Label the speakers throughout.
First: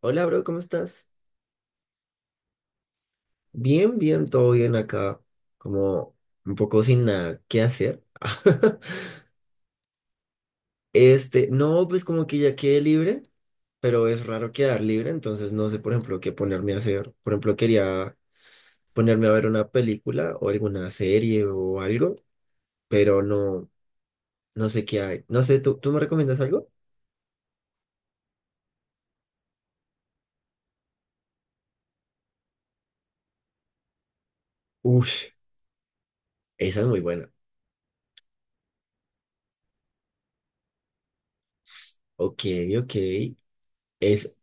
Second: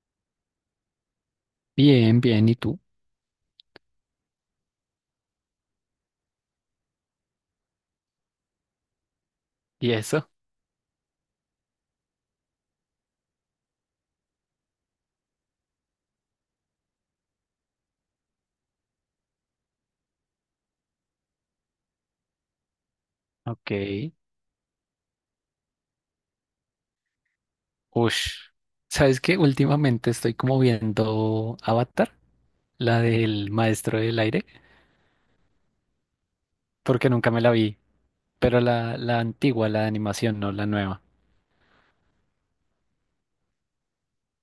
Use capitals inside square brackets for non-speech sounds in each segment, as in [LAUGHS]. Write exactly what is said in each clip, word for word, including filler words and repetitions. Speaker 1: Hola, bro, ¿cómo estás?
Speaker 2: Bien, bien, ¿y tú?
Speaker 1: Bien, bien, todo bien acá. Como un poco sin nada que hacer. [LAUGHS]
Speaker 2: ¿Y eso?
Speaker 1: Este, no, pues como que ya quedé libre, pero es raro quedar libre, entonces no sé, por ejemplo, qué ponerme a hacer. Por ejemplo, quería ponerme a ver una película o alguna serie o algo, pero no,
Speaker 2: Ok.
Speaker 1: no sé qué hay. No sé, ¿tú, tú me recomiendas algo?
Speaker 2: Ush. ¿Sabes qué? Últimamente estoy como viendo Avatar, la del Maestro del Aire,
Speaker 1: Uy, esa es muy
Speaker 2: porque
Speaker 1: buena.
Speaker 2: nunca me la vi, pero la, la antigua, la de animación, no la nueva.
Speaker 1: Ok, ok. Es,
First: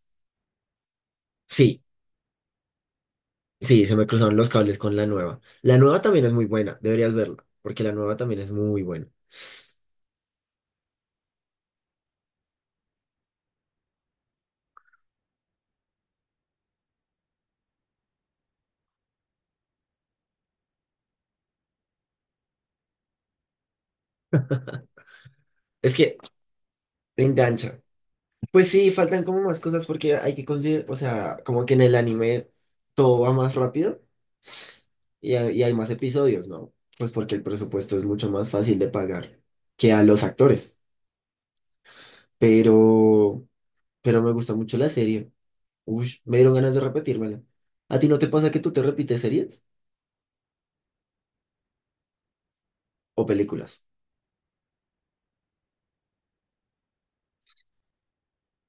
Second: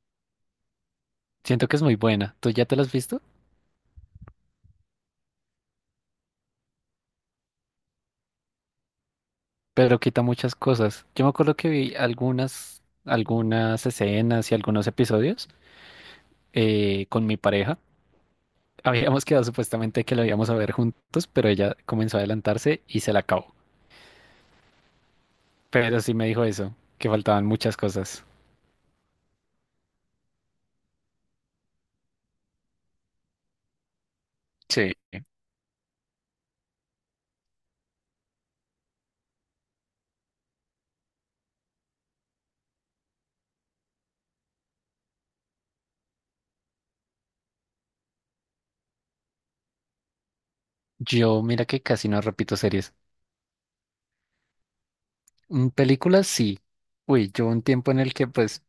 Speaker 2: Siento que
Speaker 1: sí.
Speaker 2: es muy buena. ¿Tú ya te la has visto?
Speaker 1: Sí, se me cruzaron los cables con la nueva. La nueva también es muy buena, deberías verla, porque la nueva también es muy buena.
Speaker 2: Pero quita muchas cosas. Yo me acuerdo que vi algunas, algunas escenas y algunos episodios eh, con mi pareja. [LAUGHS] Habíamos quedado supuestamente que lo íbamos a ver juntos, pero ella comenzó a adelantarse y se la acabó.
Speaker 1: Es
Speaker 2: Pero sí
Speaker 1: que
Speaker 2: me dijo eso, que faltaban muchas
Speaker 1: engancha.
Speaker 2: cosas.
Speaker 1: Pues sí, faltan como más cosas porque hay que conseguir, o sea, como que en el anime todo va más rápido
Speaker 2: Sí.
Speaker 1: y hay, y hay más episodios, ¿no? Pues porque el presupuesto es mucho más fácil de pagar que a los actores. Pero, pero me gustó mucho la serie. Uy, me dieron ganas de repetírmela. ¿A ti no te pasa que tú te repites series
Speaker 2: Yo, mira que casi no repito series.
Speaker 1: o películas?
Speaker 2: Mm, Películas sí. Uy, yo un tiempo en el que pues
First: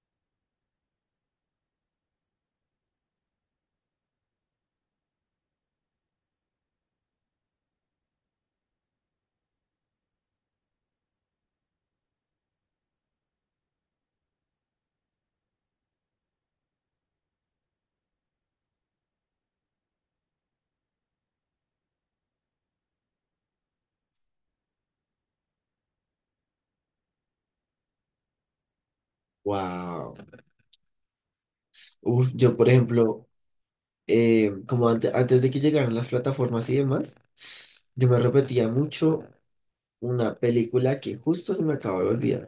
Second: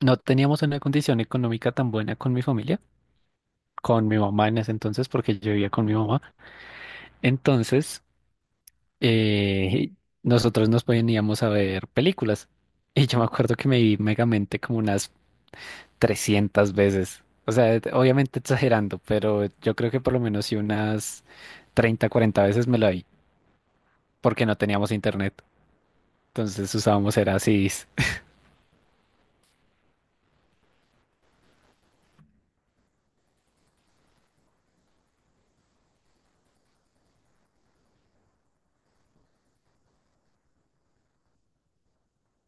Speaker 2: no teníamos una condición económica tan buena con mi familia, con mi mamá en ese entonces, porque yo vivía con mi mamá. Entonces, eh, nosotros nos poníamos a ver películas. Y yo me acuerdo que me vi Megamente como unas trescientas veces. O sea, obviamente exagerando, pero yo creo que por lo menos sí unas treinta cuarenta veces me la vi, porque no teníamos internet. Entonces usábamos era C Ds.
Speaker 1: Wow. Uf, yo, por ejemplo, eh, como ante- antes de que llegaran las plataformas y demás, yo me repetía mucho una película que justo se me acaba de olvidar.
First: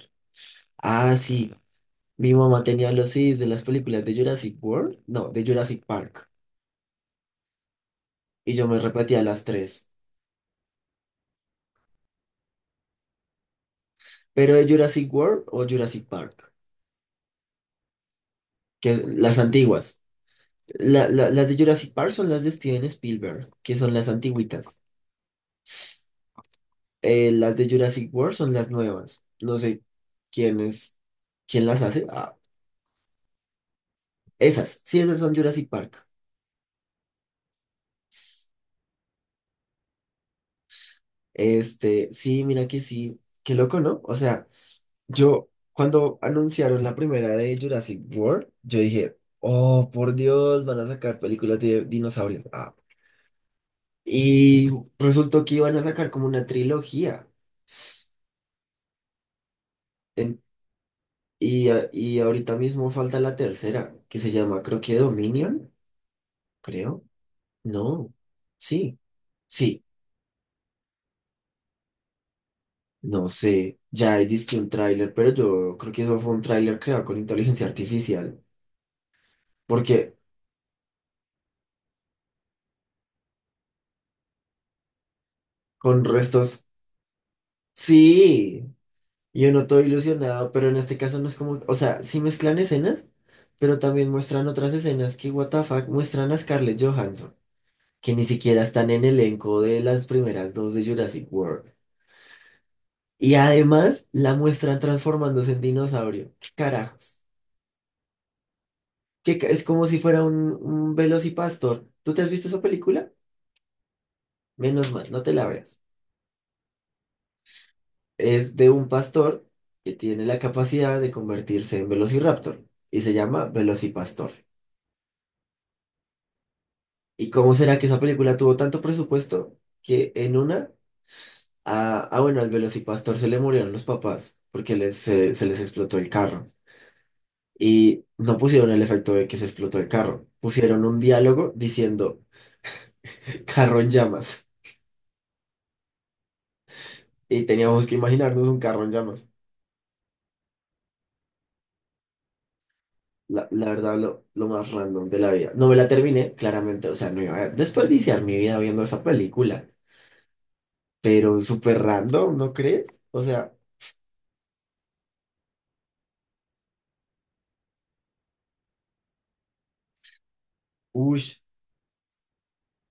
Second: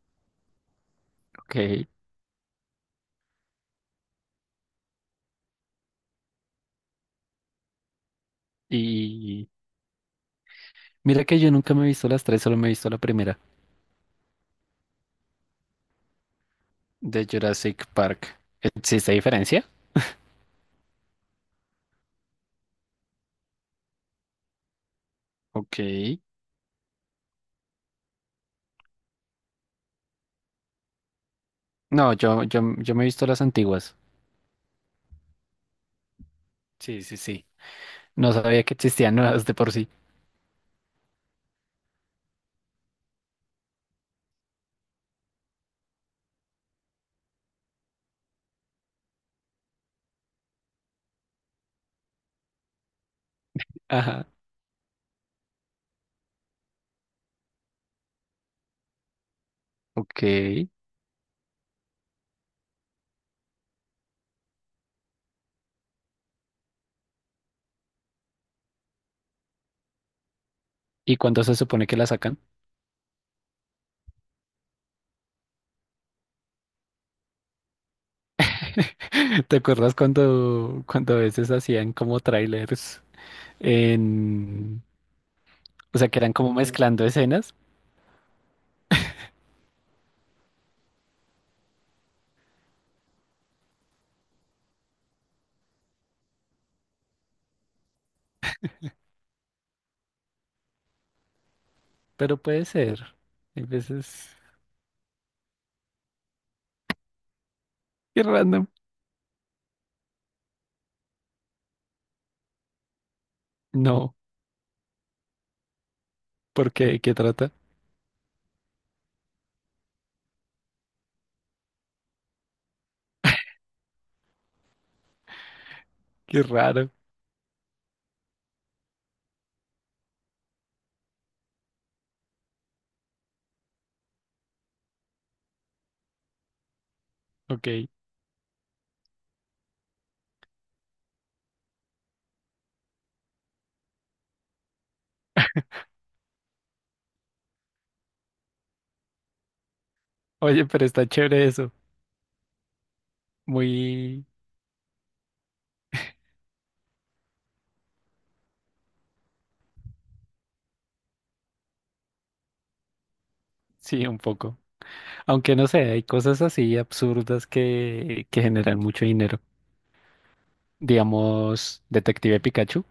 Speaker 1: Ah, sí,
Speaker 2: Ok.
Speaker 1: mi mamá tenía los C Ds de las películas de Jurassic World, no, de Jurassic Park, y yo me repetía las
Speaker 2: Y
Speaker 1: tres,
Speaker 2: mira que yo nunca me he visto las tres, solo me he visto la primera,
Speaker 1: pero de Jurassic World o Jurassic Park,
Speaker 2: de Jurassic Park.
Speaker 1: que
Speaker 2: ¿Existe
Speaker 1: las
Speaker 2: diferencia?
Speaker 1: antiguas. La- la- las de Jurassic Park son las de Steven Spielberg, que son las antiguitas.
Speaker 2: Ok.
Speaker 1: Eh, las de Jurassic World son las nuevas. No sé quién es, quién las hace.
Speaker 2: No,
Speaker 1: Ah,
Speaker 2: yo, yo, yo me he visto las antiguas.
Speaker 1: esas, sí, esas son Jurassic Park.
Speaker 2: Sí, sí, sí. No sabía que existían nuevas de por sí.
Speaker 1: Este, sí, mira que sí, qué loco, ¿no? O sea, yo cuando anunciaron la primera de Jurassic World, yo dije, oh, por Dios, van a sacar películas de dinosaurios. Ah.
Speaker 2: Ajá.
Speaker 1: Y resultó que iban a sacar como una trilogía.
Speaker 2: Ok.
Speaker 1: En- y, a- y ahorita mismo falta la tercera, que se llama, creo que Dominion, creo. No, sí. Sí,
Speaker 2: ¿Y cuándo se supone que la sacan?
Speaker 1: no sé, ya hay disque un tráiler, pero yo creo que eso fue un tráiler creado con inteligencia artificial,
Speaker 2: [LAUGHS] ¿Te acuerdas
Speaker 1: porque
Speaker 2: cuando, cuando a veces hacían como trailers en... O
Speaker 1: con
Speaker 2: sea, que eran como
Speaker 1: restos,
Speaker 2: mezclando escenas,
Speaker 1: sí, yo no estoy ilusionado, pero en este caso no es como, o sea, sí mezclan escenas, pero también muestran otras escenas que, what the fuck, muestran a Scarlett Johansson, que ni siquiera están en el elenco de las primeras dos de Jurassic World,
Speaker 2: pero puede ser.
Speaker 1: y
Speaker 2: Hay
Speaker 1: además
Speaker 2: veces...
Speaker 1: la muestran transformándose en dinosaurio, ¿qué carajos?
Speaker 2: Qué random.
Speaker 1: Que es como si fuera un, un velocipastor, ¿tú te has visto esa película?
Speaker 2: No,
Speaker 1: Menos mal, no te la veas.
Speaker 2: ¿por qué? ¿Qué trata?
Speaker 1: Es de un pastor que tiene la capacidad de convertirse en Velociraptor y se llama Velocipastor.
Speaker 2: Qué raro.
Speaker 1: ¿Y cómo será que esa película tuvo tanto presupuesto que en una, ah, ah, bueno, al Velocipastor se le murieron los papás porque les, se, se les explotó el carro?
Speaker 2: Ok.
Speaker 1: Y no pusieron el efecto de que se explotó el carro, pusieron un diálogo diciendo carro en llamas. Y teníamos que imaginarnos un carro en llamas.
Speaker 2: Oye, pero está chévere eso.
Speaker 1: La, la verdad, lo,
Speaker 2: Muy...
Speaker 1: lo más random de la vida. No me la terminé, claramente. O sea, no iba a desperdiciar mi vida viendo esa película. Pero súper random, ¿no crees? O sea,
Speaker 2: Sí, un poco. Aunque no sé, hay cosas así absurdas que, que generan mucho dinero.
Speaker 1: uff.
Speaker 2: Digamos, Detective Pikachu.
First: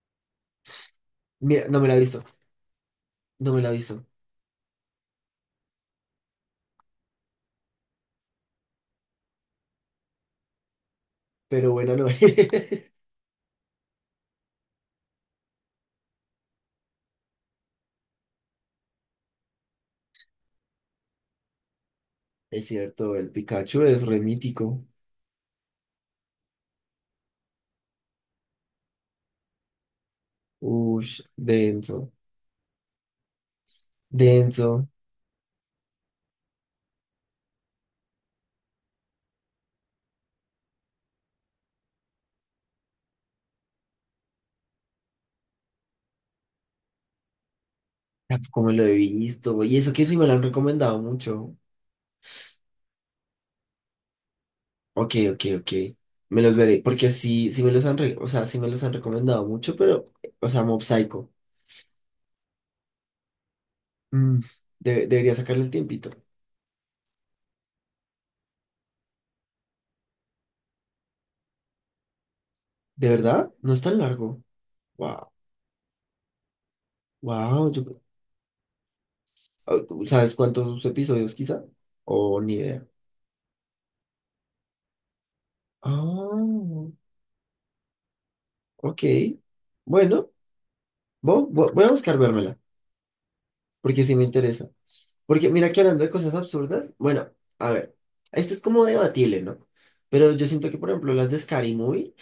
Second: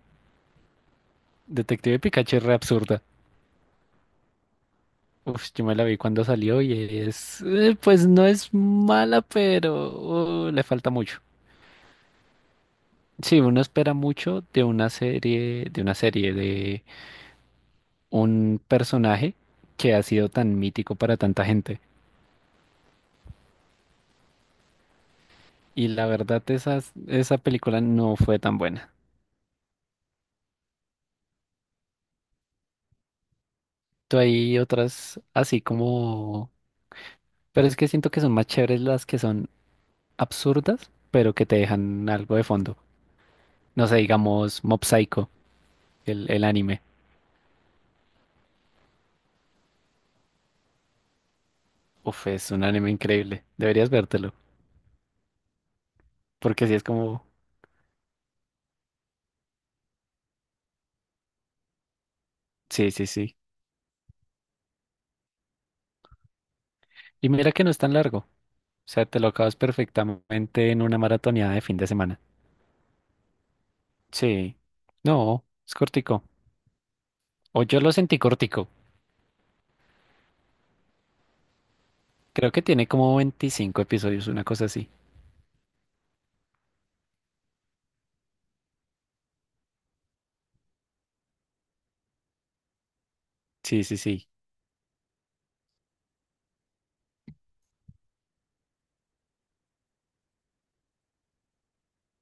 Speaker 1: Mira, no me la he
Speaker 2: Detective
Speaker 1: visto.
Speaker 2: Pikachu es re absurda.
Speaker 1: No me la he visto.
Speaker 2: Uf, yo me la vi cuando salió y es... eh, pues no es mala, pero uh, le falta mucho.
Speaker 1: Pero bueno, no. [LAUGHS]
Speaker 2: Sí, uno espera mucho de una serie, de una serie de un personaje que ha sido tan mítico para tanta gente.
Speaker 1: Es cierto, el Pikachu es remítico.
Speaker 2: Y la verdad, esas- esa película no fue tan buena.
Speaker 1: Uff, denso.
Speaker 2: Tú hay
Speaker 1: Denso.
Speaker 2: otras así como... Pero es que siento que son más chéveres las que son absurdas, pero que te dejan algo de fondo. No sé, digamos Mob Psycho, el, el anime.
Speaker 1: Tampoco me lo he visto. Y eso que sí me lo han recomendado mucho.
Speaker 2: Uf, es un anime increíble. Deberías vértelo.
Speaker 1: Ok, ok, ok. Me los
Speaker 2: Porque sí
Speaker 1: veré.
Speaker 2: es
Speaker 1: Porque
Speaker 2: como...
Speaker 1: sí, sí me los han, re- o sea, sí me los han recomendado mucho, pero, o sea, Mob Psycho.
Speaker 2: Sí, sí, sí.
Speaker 1: Mm, de- debería sacarle el tiempito.
Speaker 2: Y mira que no es tan largo. O sea, te lo acabas perfectamente en una maratoneada de fin de semana.
Speaker 1: ¿De verdad? No es tan largo.
Speaker 2: Sí.
Speaker 1: Wow.
Speaker 2: No, es cortico. O
Speaker 1: Wow.
Speaker 2: yo lo
Speaker 1: yo-
Speaker 2: sentí cortico.
Speaker 1: ah, ¿Sabes cuántos episodios quizá? O ni
Speaker 2: Creo que
Speaker 1: idea.
Speaker 2: tiene como veinticinco episodios, una cosa así.
Speaker 1: Ah, ok. Bueno, vo- vo- voy a buscar vérmela,
Speaker 2: Sí, sí,
Speaker 1: porque sí me
Speaker 2: sí.
Speaker 1: interesa. Porque mira que hablando de cosas absurdas, bueno, a ver, esto es como debatible, ¿no? Pero yo siento que, por ejemplo, las de Scary Movie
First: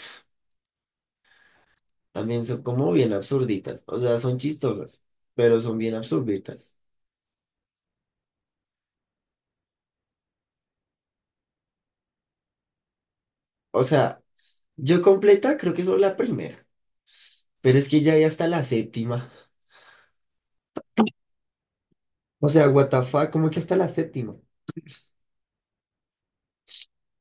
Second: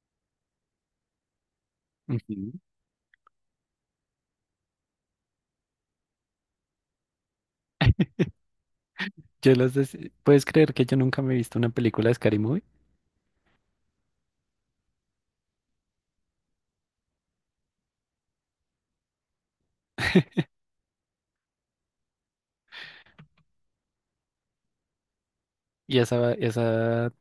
Speaker 1: también
Speaker 2: Ujú.
Speaker 1: son como bien absurditas. O sea, son chistosas, pero son bien absurditas.
Speaker 2: Yo las des- ¿Puedes creer que yo nunca me he visto una película de Scary Movie?
Speaker 1: O sea, yo completa creo que es la primera. Pero es que ya hay hasta la séptima. O sea, what the fuck, ¿cómo que hasta la séptima?
Speaker 2: Y esa, esa,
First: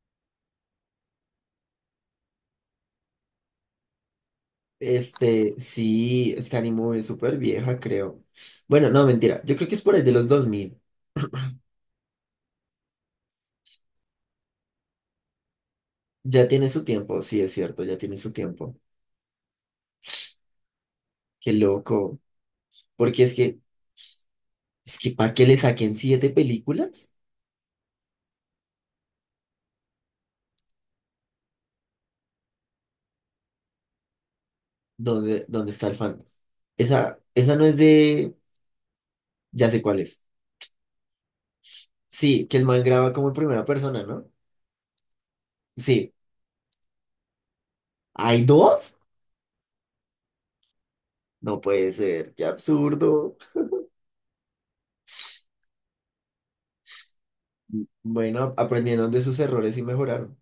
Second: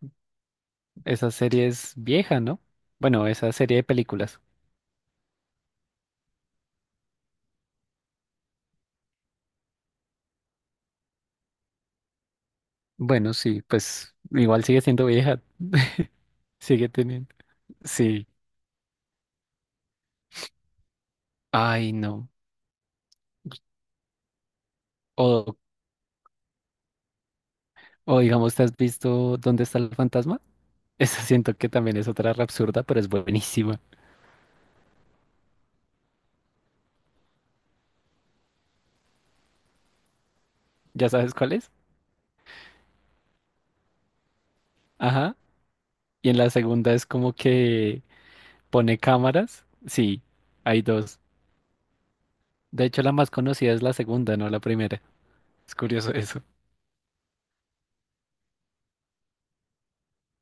Speaker 2: esa serie es vieja, ¿no? Bueno, esa serie de películas.
Speaker 1: Este, sí, Scary Movie es súper vieja, creo. Bueno, no, mentira. Yo creo que es por ahí de los dos mil.
Speaker 2: Bueno, sí, pues igual sigue siendo vieja. [LAUGHS]
Speaker 1: Ya tiene su
Speaker 2: Sigue
Speaker 1: tiempo,
Speaker 2: teniendo.
Speaker 1: sí, es cierto, ya tiene
Speaker 2: Sí.
Speaker 1: su tiempo. Qué
Speaker 2: Ay,
Speaker 1: loco.
Speaker 2: no.
Speaker 1: Porque es que, es que ¿para qué le
Speaker 2: O,
Speaker 1: saquen siete películas?
Speaker 2: o digamos, ¿te has visto Dónde está el fantasma? [LAUGHS] Esa siento que también es otra re absurda, pero es buenísima.
Speaker 1: ¿Dónde, dónde está el fan? Esa, esa no es de... Ya sé cuál es.
Speaker 2: ¿Ya sabes cuál es?
Speaker 1: Sí, que el man graba como en primera persona, ¿no?
Speaker 2: Ajá.
Speaker 1: Sí.
Speaker 2: Y en la segunda es como que
Speaker 1: ¿Hay dos?
Speaker 2: pone cámaras. Sí, hay dos.
Speaker 1: No puede ser, qué
Speaker 2: De hecho, la más
Speaker 1: absurdo.
Speaker 2: conocida es la segunda, no la primera. Es curioso [LAUGHS] eso.
Speaker 1: Bueno, aprendieron de sus errores y mejoraron.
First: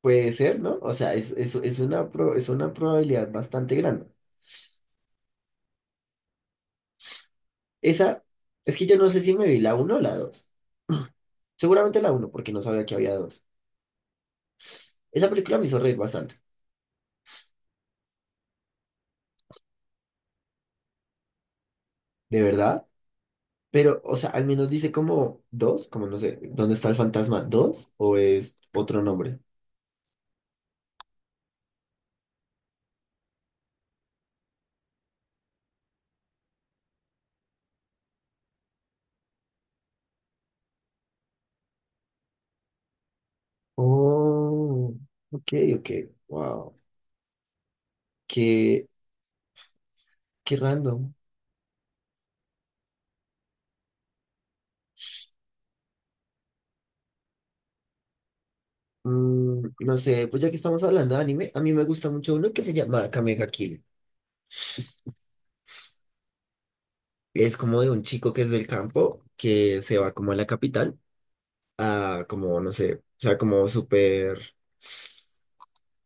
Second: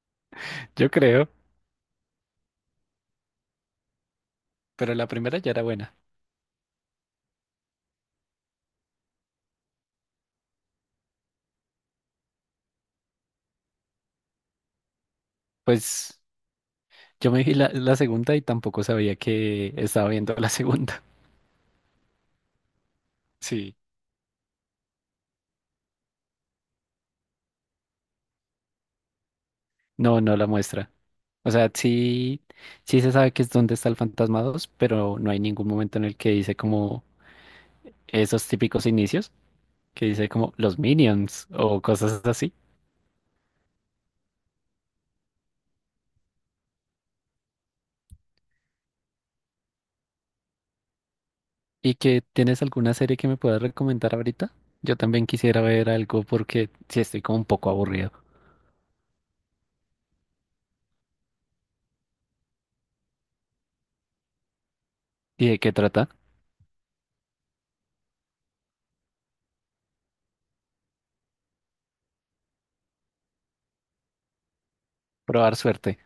Speaker 1: Puede ser, ¿no?
Speaker 2: Yo
Speaker 1: O sea,
Speaker 2: creo,
Speaker 1: es, es, es una, pro- es una probabilidad bastante grande.
Speaker 2: pero la primera ya era buena.
Speaker 1: Esa, es que yo no sé si me vi la uno o la dos. Seguramente la uno, porque no sabía que había dos. Esa película me hizo reír
Speaker 2: Pues
Speaker 1: bastante,
Speaker 2: yo me vi la, la segunda y tampoco sabía que estaba viendo la segunda. [LAUGHS]
Speaker 1: de verdad.
Speaker 2: Sí,
Speaker 1: Pero, o sea, al menos dice como dos, como no sé, ¿dónde está el fantasma? ¿Dos? ¿O es otro nombre?
Speaker 2: no, no la muestra. O sea, sí, sí se sabe que es donde está el Fantasma dos, pero no hay ningún momento en el que dice como esos típicos inicios, que dice como los Minions o cosas.
Speaker 1: Oh, ok, ok. Wow. Qué, qué random.
Speaker 2: ¿Y que tienes alguna serie que me puedas recomendar ahorita? Yo también quisiera ver algo porque sí estoy como un poco aburrido.
Speaker 1: Mm, no sé, pues ya que estamos hablando de anime, a mí me gusta mucho uno que se llama Kamega Kill.
Speaker 2: ¿Y de qué trata?
Speaker 1: Es como de un chico que es del campo, que se va como a la capital, a como, no sé, o sea, como súper
Speaker 2: Probar suerte.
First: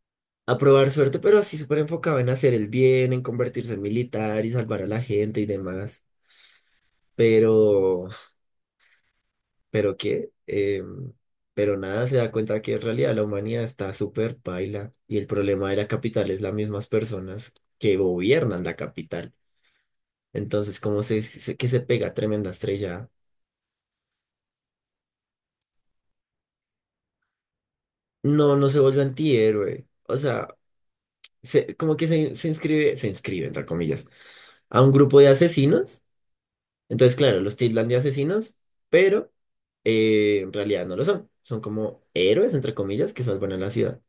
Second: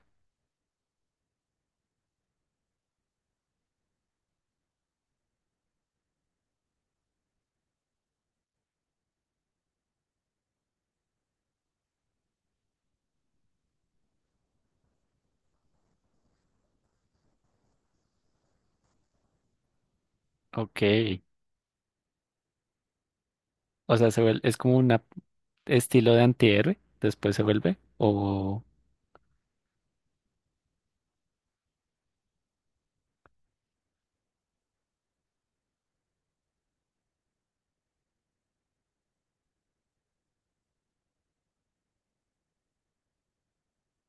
Speaker 1: a probar suerte, pero así súper enfocado en hacer el bien, en convertirse en militar y salvar a la gente y demás. Pero, ¿pero qué? Em, pero nada, se da cuenta que en realidad la humanidad está súper paila y el problema de la capital es las mismas personas que gobiernan la capital. Entonces,
Speaker 2: Ok.
Speaker 1: como se, se- que se pega tremenda estrella,
Speaker 2: O sea, se vuel- es como un estilo de antihéroe, después se vuelve.
Speaker 1: no,
Speaker 2: O
Speaker 1: no se vuelve antihéroe. O sea, se- como que se, se inscribe, se inscribe, entre comillas, a un grupo de asesinos. Entonces, claro, los tildan de asesinos, pero eh, en realidad no lo son. Son como héroes, entre comillas, que salvan a la ciudad.